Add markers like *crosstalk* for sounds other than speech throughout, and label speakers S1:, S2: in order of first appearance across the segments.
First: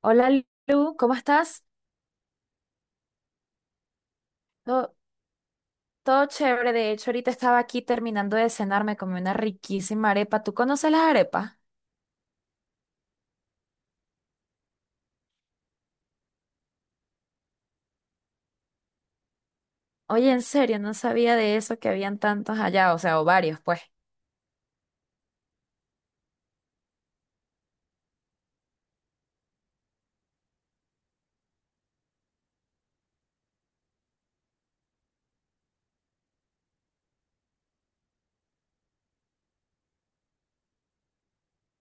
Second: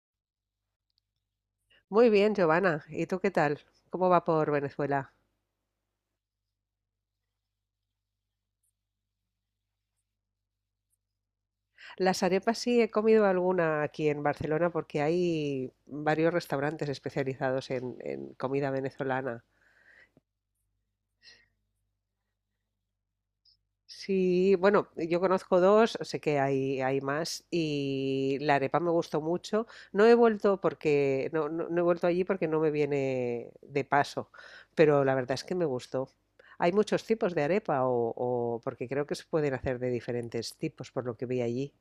S1: Hola Lu, ¿cómo estás?
S2: Muy bien, Giovanna. ¿Y tú qué tal? ¿Cómo va por
S1: Todo,
S2: Venezuela?
S1: todo chévere, de hecho ahorita estaba aquí terminando de cenar, me comí una riquísima arepa. ¿Tú conoces las arepas?
S2: Las arepas sí he comido alguna aquí en Barcelona porque hay varios restaurantes especializados en comida venezolana.
S1: Oye, en serio, no sabía de eso que habían tantos allá, o sea, o varios, pues.
S2: Sí, bueno, yo conozco dos, sé que hay más y la arepa me gustó mucho. No he vuelto porque no he vuelto allí porque no me viene de paso, pero la verdad es que me gustó. Hay muchos tipos de arepa porque creo que se pueden hacer de diferentes tipos por lo que vi allí.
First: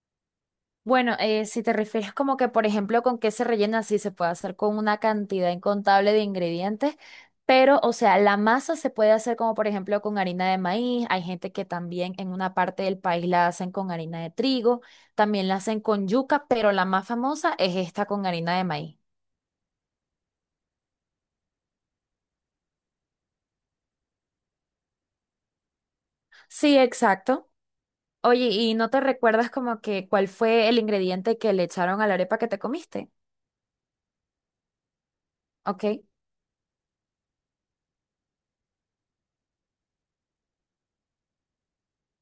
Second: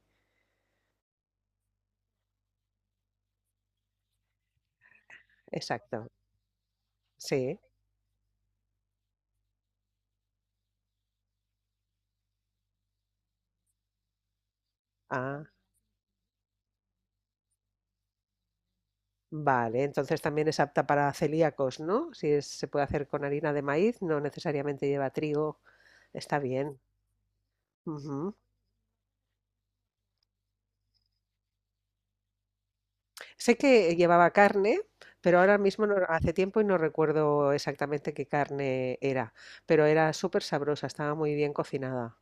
S1: Bueno, si te refieres como que, por ejemplo, con qué se rellena, sí se puede hacer con una cantidad
S2: Exacto,
S1: incontable de ingredientes,
S2: sí.
S1: pero, o sea, la masa se puede hacer como, por ejemplo, con harina de maíz. Hay gente que también en una parte del país la hacen con harina de trigo,
S2: Ah,
S1: también la hacen con yuca, pero la más famosa es esta con harina de maíz.
S2: vale. Entonces también es apta para celíacos, ¿no? Si es- Se puede hacer con harina de maíz, no necesariamente lleva trigo. Está
S1: Sí,
S2: bien.
S1: exacto.
S2: Ujú.
S1: Oye, ¿y no te recuerdas como que cuál fue el ingrediente que le echaron a la arepa que te comiste?
S2: Sé que llevaba carne, pero ahora
S1: Ok.
S2: mismo hace tiempo y no recuerdo exactamente qué carne era, pero era súper sabrosa, estaba muy bien cocinada.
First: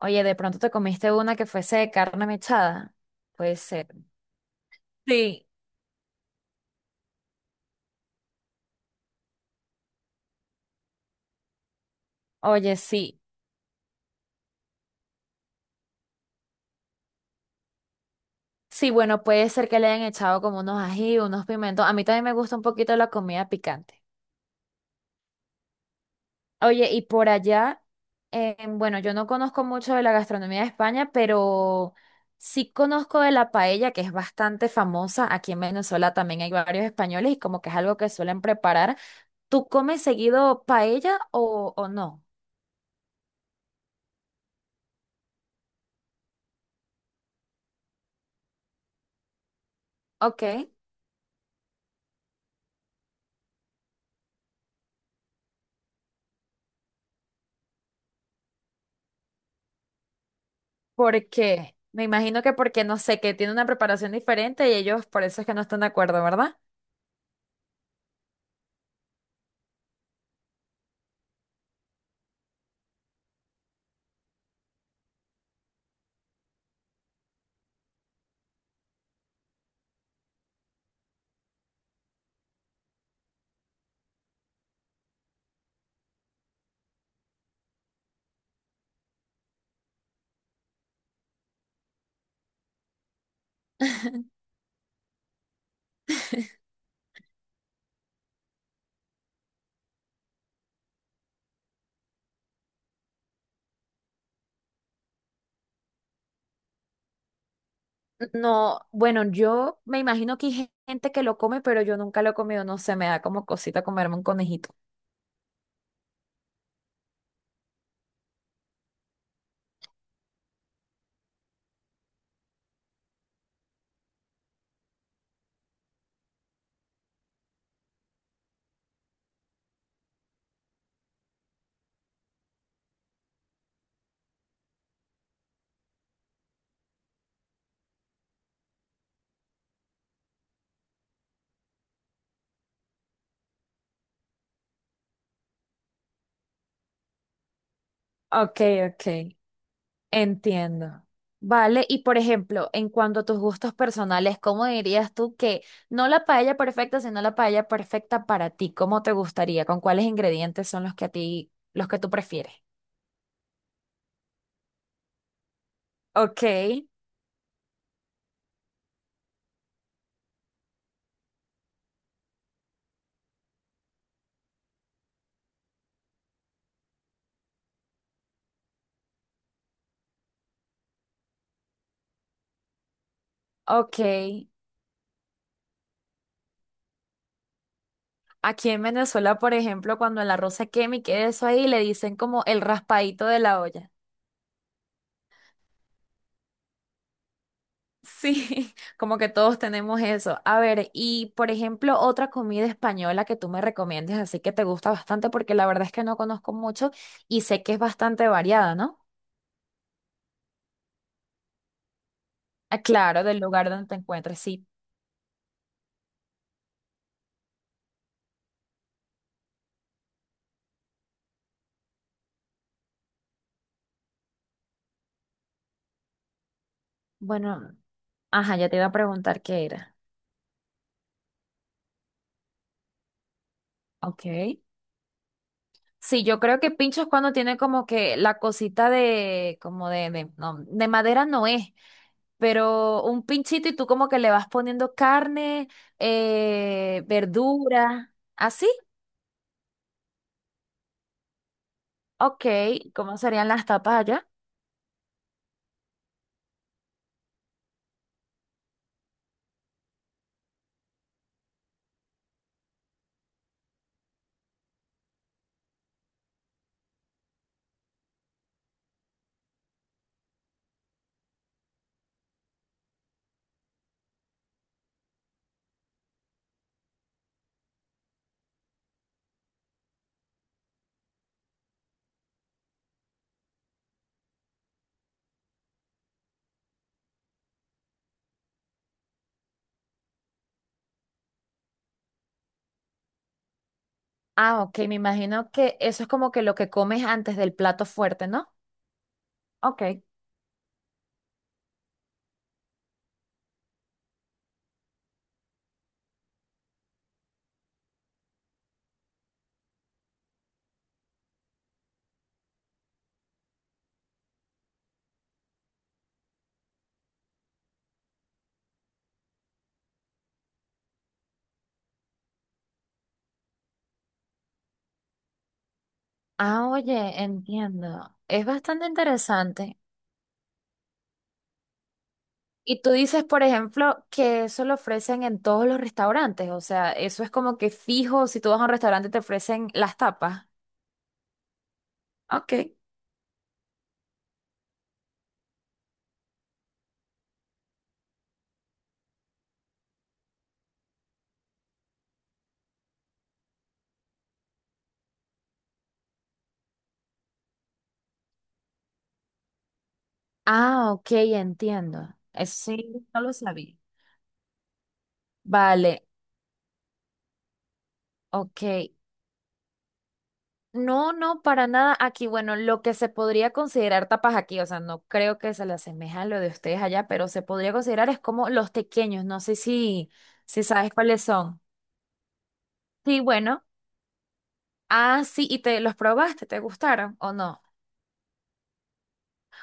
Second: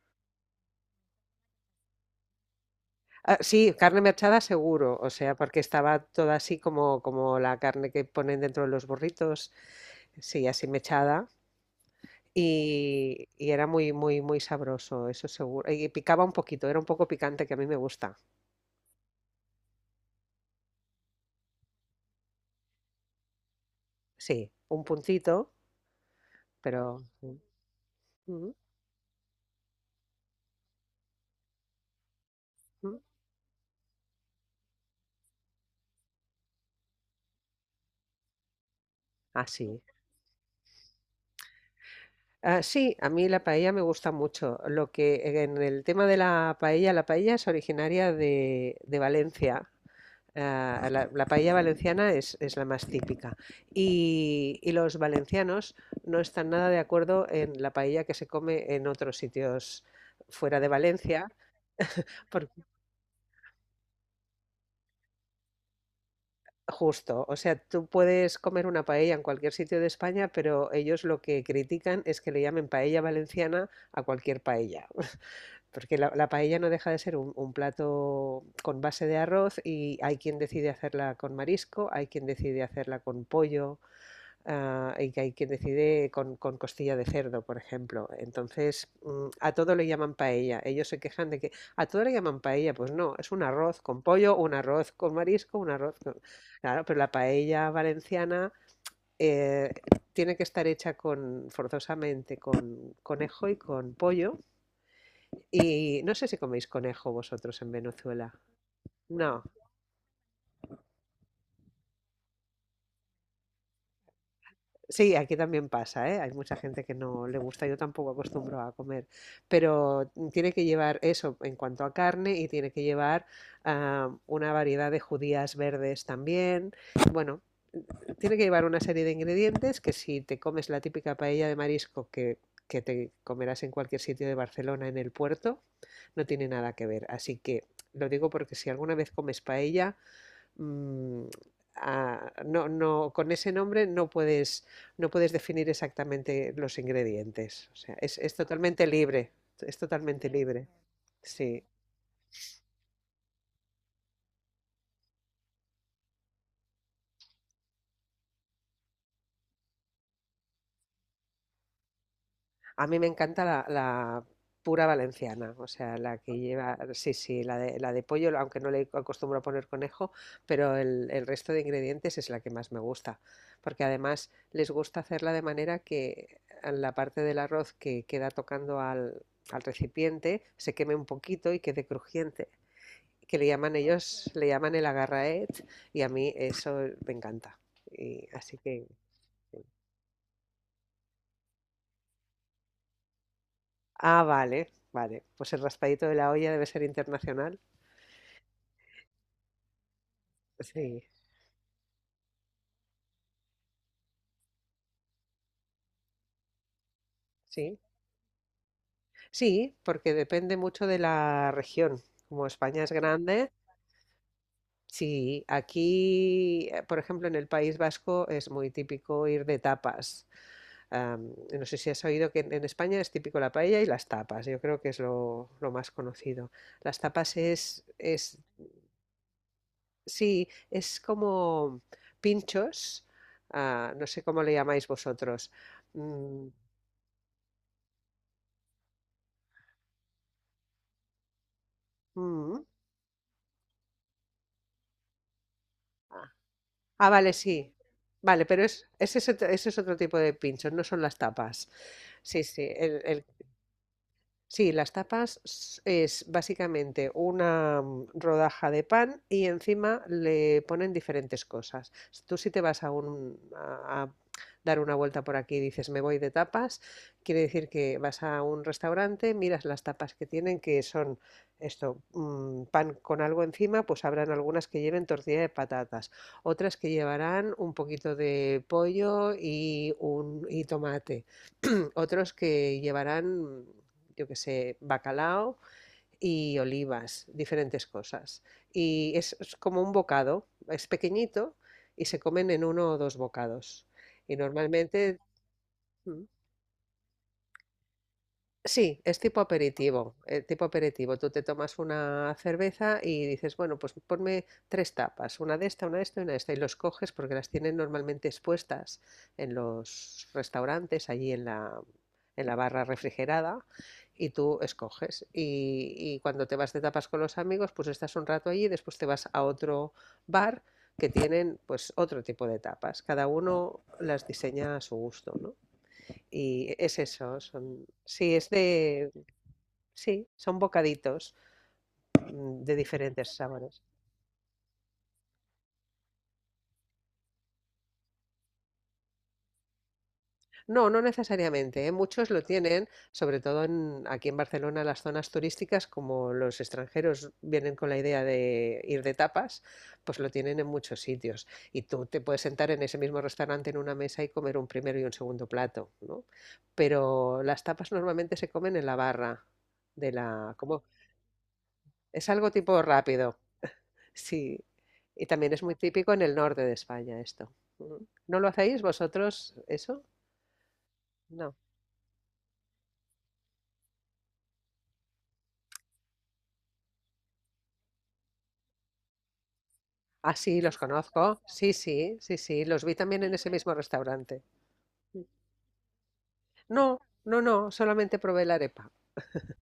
S1: Oye, de pronto te comiste una que fuese de carne mechada.
S2: Ah,
S1: Puede
S2: sí,
S1: ser.
S2: carne mechada seguro, o sea,
S1: Sí,
S2: porque estaba toda así como, como la carne que ponen dentro de los burritos, sí, así mechada.
S1: oye, sí.
S2: Y era muy, muy, muy sabroso, eso seguro. Y picaba un poquito, era un poco picante que a mí me gusta.
S1: Sí, bueno, puede ser que le hayan echado como unos ají, unos pimentos. A mí también me gusta un poquito la comida picante.
S2: Sí, un puntito,
S1: Oye,
S2: pero
S1: y por
S2: sí.
S1: allá,
S2: Ujú,
S1: bueno, yo no conozco mucho de la gastronomía de España, pero sí
S2: ujú.
S1: conozco de la paella, que es bastante famosa. Aquí en Venezuela también hay varios españoles y como que es algo que suelen preparar.
S2: Ah,
S1: ¿Tú
S2: sí.
S1: comes seguido paella o no?
S2: Ah, sí, a mí la paella me gusta mucho. Lo que en el tema de la paella es originaria de Valencia.
S1: Ok,
S2: Ah, la paella valenciana es la más típica. Y los valencianos no están nada de acuerdo en la paella que se come en otros sitios fuera de
S1: ¿por
S2: Valencia.
S1: qué? Me imagino que porque, no sé, que tiene una preparación diferente y ellos por eso es que no están de acuerdo, ¿verdad?
S2: Justo, o sea, tú puedes comer una paella en cualquier sitio de España, pero ellos lo que critican es que le llamen paella valenciana a cualquier paella, *laughs* porque la paella no deja de ser un plato con base de arroz y hay quien decide hacerla con marisco, hay quien decide hacerla con pollo. Ah, y que hay quien decide con costilla de cerdo, por ejemplo. Entonces, a todo le llaman paella. Ellos se quejan de que a todo le llaman paella. Pues no, es un arroz con pollo, un arroz con marisco, un arroz con... Claro, pero la paella valenciana eh, tiene que estar hecha con, forzosamente con conejo y con pollo. Y no sé si coméis conejo vosotros en Venezuela.
S1: No, bueno,
S2: No.
S1: yo me imagino que hay gente que lo come, pero yo nunca lo he comido, no sé, me da como cosita comerme un conejito.
S2: Sí, aquí también pasa, ¿eh? Hay mucha gente que no le gusta, yo tampoco acostumbro a comer, pero tiene que llevar eso en cuanto a carne y tiene que llevar una variedad de judías verdes también. Bueno, tiene que llevar una serie de ingredientes que si te comes la típica paella de marisco que te comerás en cualquier sitio de Barcelona en el puerto, no tiene nada que ver. Así que lo digo porque si alguna vez comes paella, mm, no, con ese nombre no no puedes definir exactamente los ingredientes. O sea, es
S1: Ok,
S2: totalmente libre,
S1: ok,
S2: es totalmente libre.
S1: entiendo.
S2: Sí,
S1: Vale, y por ejemplo, en cuanto a tus gustos personales, ¿cómo dirías tú que no la paella perfecta, sino la paella perfecta para ti? ¿Cómo te gustaría? ¿Con cuáles ingredientes son los que a ti, los que tú prefieres?
S2: a mí me encanta la pura valenciana, o sea, la que
S1: Ok,
S2: lleva, sí, sí, la de pollo, aunque no le acostumbro a poner conejo, pero el resto de ingredientes es la que más me gusta, porque además les gusta hacerla de manera que la parte del arroz que queda tocando al recipiente se queme un poquito y quede crujiente, que le llaman
S1: ok.
S2: ellos, le llaman el agarraet, y a mí eso me encanta. Y así
S1: Aquí en
S2: que,
S1: Venezuela, por ejemplo, cuando el arroz se quema y queda eso ahí, le dicen como el raspadito de la olla.
S2: ah, vale, vale, pues el raspadito de la olla debe ser internacional.
S1: Sí, *laughs* como que todos tenemos eso. A ver,
S2: Sí,
S1: y por ejemplo, otra comida española que tú me recomiendes, así que te gusta bastante, porque la verdad es que no conozco mucho y sé que
S2: sí,
S1: es bastante variada, ¿no?
S2: sí, porque depende mucho de la región. Como
S1: Ah,
S2: España es
S1: claro, del
S2: grande,
S1: lugar donde te encuentres, sí.
S2: sí, aquí, por ejemplo, en el País Vasco es muy típico ir de tapas. Am, no sé si has oído que en España es típico la paella y las tapas. Yo creo que es lo más conocido. Las
S1: Bueno, ajá, ya te iba a preguntar qué era.
S2: sí, es como pinchos, ah, no sé cómo le
S1: Ok.
S2: llamáis vosotros.
S1: Sí, yo
S2: Mm,
S1: creo que pincho es cuando tiene como que la cosita de, como de, no, de madera no es
S2: mm,
S1: pero un pinchito y tú como que le vas poniendo carne,
S2: Ah, vale, sí.
S1: verdura,
S2: Vale, pero
S1: así.
S2: es, ese es otro tipo de pinchos, no son las tapas. Sí,
S1: Ok,
S2: sí,
S1: ¿cómo
S2: el
S1: serían las tapas allá?
S2: Sí, las tapas es básicamente una rodaja de pan y encima le ponen diferentes cosas. Tú si te vas a dar una vuelta por aquí y dices me voy de tapas, quiere decir que vas a un restaurante, miras las tapas que tienen, que son esto, pan con algo encima, pues habrán algunas que lleven tortilla de patatas, otras que llevarán un poquito de pollo y tomate. Otros que llevarán, yo qué sé, bacalao y olivas, diferentes cosas. Y es como un bocado, es pequeñito y se comen en uno o dos bocados. Y
S1: Ah, ok, me
S2: normalmente,
S1: imagino que eso es
S2: mm,
S1: como que lo que comes antes del plato fuerte, ¿no?
S2: sí, es tipo
S1: Ok.
S2: aperitivo, tipo aperitivo. Tú te tomas una cerveza y dices, bueno, pues ponme tres tapas, una de esta y una de esta, y los coges porque las tienen normalmente expuestas en los restaurantes, allí en en la barra refrigerada, y tú escoges. Y cuando te vas de tapas con los amigos, pues estás un rato allí y después te vas a otro bar que tienen pues otro tipo de tapas. Cada uno las diseña a su gusto, ¿no?
S1: Ah,
S2: Y es
S1: oye,
S2: eso, son,
S1: entiendo.
S2: sí,
S1: Es
S2: es
S1: bastante
S2: de,
S1: interesante.
S2: sí, son bocaditos de
S1: Y tú dices,
S2: diferentes
S1: por
S2: sabores.
S1: ejemplo, que eso lo ofrecen en todos los restaurantes, o sea, eso es como que fijo, si tú vas a un restaurante te ofrecen las tapas.
S2: No, no necesariamente, ¿eh? Muchos lo
S1: Ok.
S2: tienen, sobre todo aquí en Barcelona, las zonas turísticas, como los extranjeros vienen con la idea de ir de tapas, pues lo tienen en muchos sitios. Y tú te puedes sentar en ese mismo restaurante en una mesa y comer un primero y un segundo plato, ¿no? Pero las tapas normalmente se comen en la barra de
S1: Ah, ok, entiendo.
S2: es algo
S1: Eso
S2: tipo
S1: sí, no lo
S2: rápido.
S1: sabía.
S2: Sí, y también es muy
S1: Vale,
S2: típico en el norte de España esto. Ujú. ¿No lo hacéis
S1: ok.
S2: vosotros eso?
S1: No, no,
S2: No.
S1: para nada. Aquí, bueno, lo que se podría considerar tapas aquí, o sea, no creo que se le asemeja a lo de ustedes allá, pero se podría considerar es como los tequeños. No sé si,
S2: Ah, sí,
S1: si
S2: los
S1: sabes cuáles
S2: conozco.
S1: son.
S2: Sí, sí, sí, sí, los vi
S1: Sí,
S2: también en ese
S1: bueno.
S2: mismo restaurante.
S1: Ah, sí, y te los probaste, ¿te
S2: No,
S1: gustaron o
S2: no,
S1: no?
S2: no, solamente probé la arepa.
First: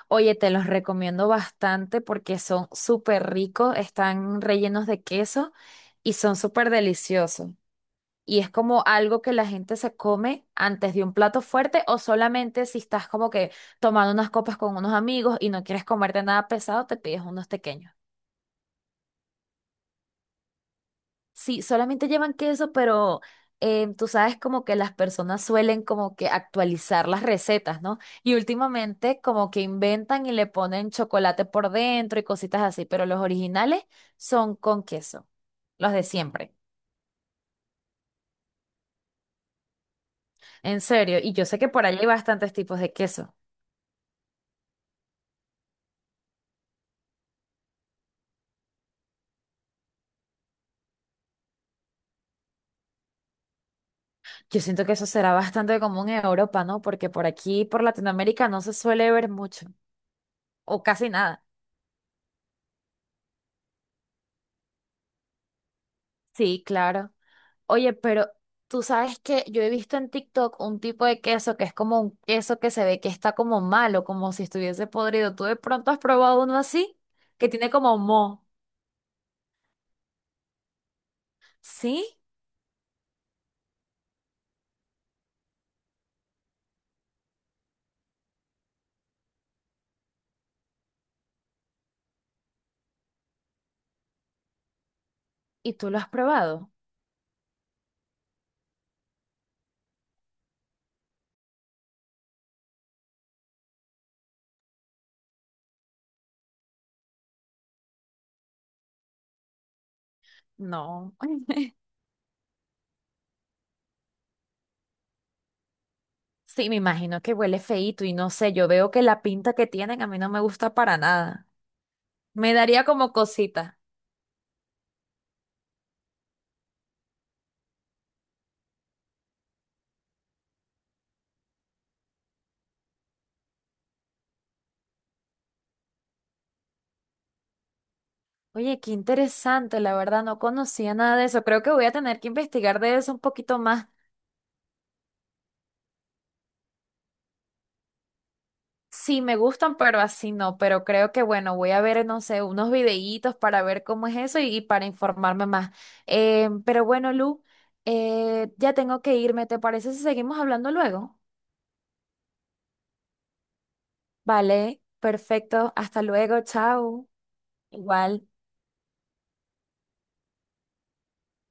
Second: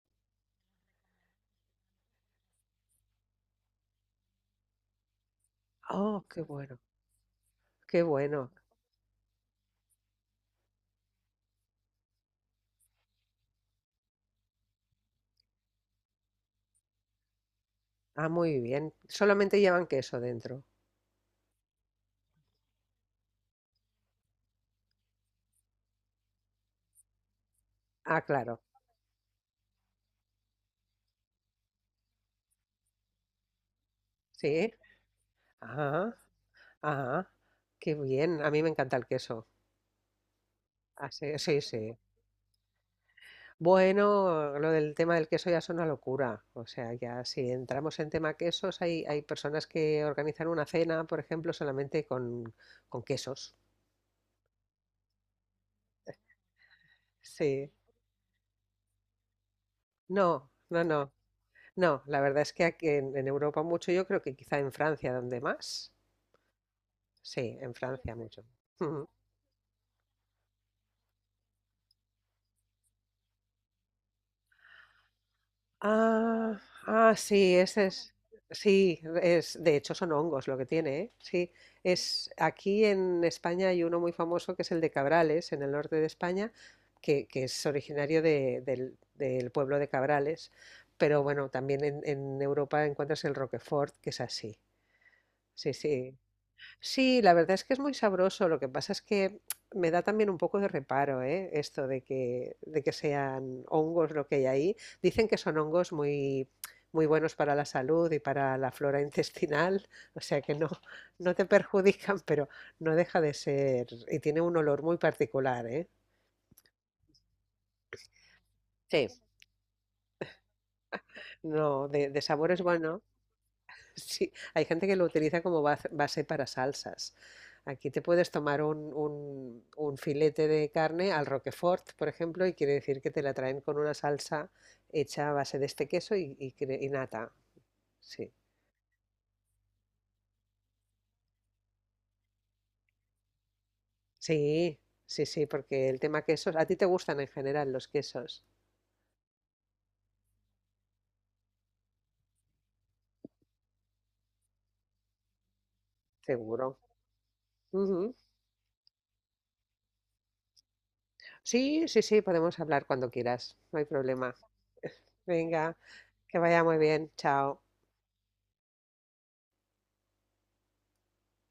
S1: Oye, te los recomiendo bastante porque son súper ricos, están rellenos de queso y
S2: Oh,
S1: son
S2: qué
S1: súper
S2: bueno,
S1: deliciosos.
S2: qué
S1: Y es
S2: bueno.
S1: como algo que la gente se come antes de un plato fuerte o solamente si estás como que tomando unas copas con unos amigos y no quieres comerte nada pesado, te pides unos pequeños.
S2: Ah, muy bien. Solamente llevan queso dentro.
S1: Sí, solamente llevan queso, pero tú sabes como que las personas suelen como que actualizar las recetas, ¿no?
S2: Ah,
S1: Y
S2: claro.
S1: últimamente como que inventan y le ponen chocolate por dentro y cositas así, pero los originales
S2: Sí.
S1: son con queso, los de
S2: Ah,
S1: siempre.
S2: ah, qué bien. A mí me encanta el queso.
S1: En
S2: Ah,
S1: serio,
S2: sí,
S1: y yo sé
S2: sí,
S1: que por
S2: sí.
S1: allá hay bastantes tipos de queso.
S2: Bueno, lo del tema del queso ya es una locura. O sea, ya si entramos en tema quesos, hay personas que organizan una cena, por ejemplo, solamente con quesos.
S1: Yo siento que eso será bastante común en Europa, ¿no? Porque por aquí,
S2: Sí.
S1: por Latinoamérica, no se suele ver mucho,
S2: No, no,
S1: o casi
S2: no.
S1: nada.
S2: No, la verdad es que aquí en Europa mucho, yo creo que quizá en Francia donde más.
S1: Sí, claro.
S2: Sí, en
S1: Oye,
S2: Francia
S1: pero
S2: mucho.
S1: tú
S2: *laughs*
S1: sabes que yo he visto en TikTok un tipo de queso que es como un queso que se ve que está como malo, como si estuviese podrido. ¿Tú de pronto has probado uno
S2: Ah,
S1: así?
S2: ah,
S1: Que
S2: sí,
S1: tiene
S2: ese
S1: como
S2: es,
S1: moho.
S2: sí, es, de hecho son hongos lo que tiene, ¿eh? Sí,
S1: ¿Sí?
S2: es, aquí en España hay uno muy famoso que es el de Cabrales, en el norte de España, que es originario del pueblo de Cabrales, pero bueno, también en Europa encuentras el Roquefort, que es así, sí,
S1: ¿Y tú lo has
S2: sí.
S1: probado?
S2: Sí, la verdad es que es muy sabroso. Lo que pasa es que me da también un poco de reparo, ¿eh? Esto de que sean hongos lo que hay ahí. Dicen que son hongos muy, muy buenos para la salud y para la flora *laughs* intestinal, o sea que
S1: No.
S2: no te
S1: *laughs*
S2: perjudican, pero no deja de ser. Y tiene un olor muy particular, ¿eh?
S1: Sí, me imagino que huele feíto y no sé, yo veo que
S2: Sí.
S1: la pinta que tienen a mí no me gusta para nada.
S2: No, de
S1: Me
S2: sabores
S1: daría
S2: bueno.
S1: como cosita.
S2: Sí, hay gente que lo utiliza como base para salsas. Aquí te puedes tomar un filete de carne al Roquefort, por ejemplo, y quiere decir que te la traen con una salsa hecha a base de este queso y nata. Sí,
S1: Oye, qué interesante, la verdad, no conocía nada de eso. Creo que voy a tener que investigar de eso un poquito más.
S2: sí, sí, sí, porque el tema quesos, a ti te gustan en general los quesos,
S1: Sí, me gustan, pero así no. Pero creo que, bueno, voy a ver, no sé, unos videitos para ver cómo es eso y para informarme más.
S2: seguro.
S1: Pero bueno, Lu,
S2: Ujú.
S1: ya tengo que irme. ¿Te parece si seguimos hablando luego?
S2: Sí, sí, sí, podemos hablar cuando quieras, no hay problema.
S1: Vale, perfecto.
S2: Venga,
S1: Hasta
S2: que
S1: luego,
S2: vaya muy
S1: chao.
S2: bien, chao.
S1: Igual.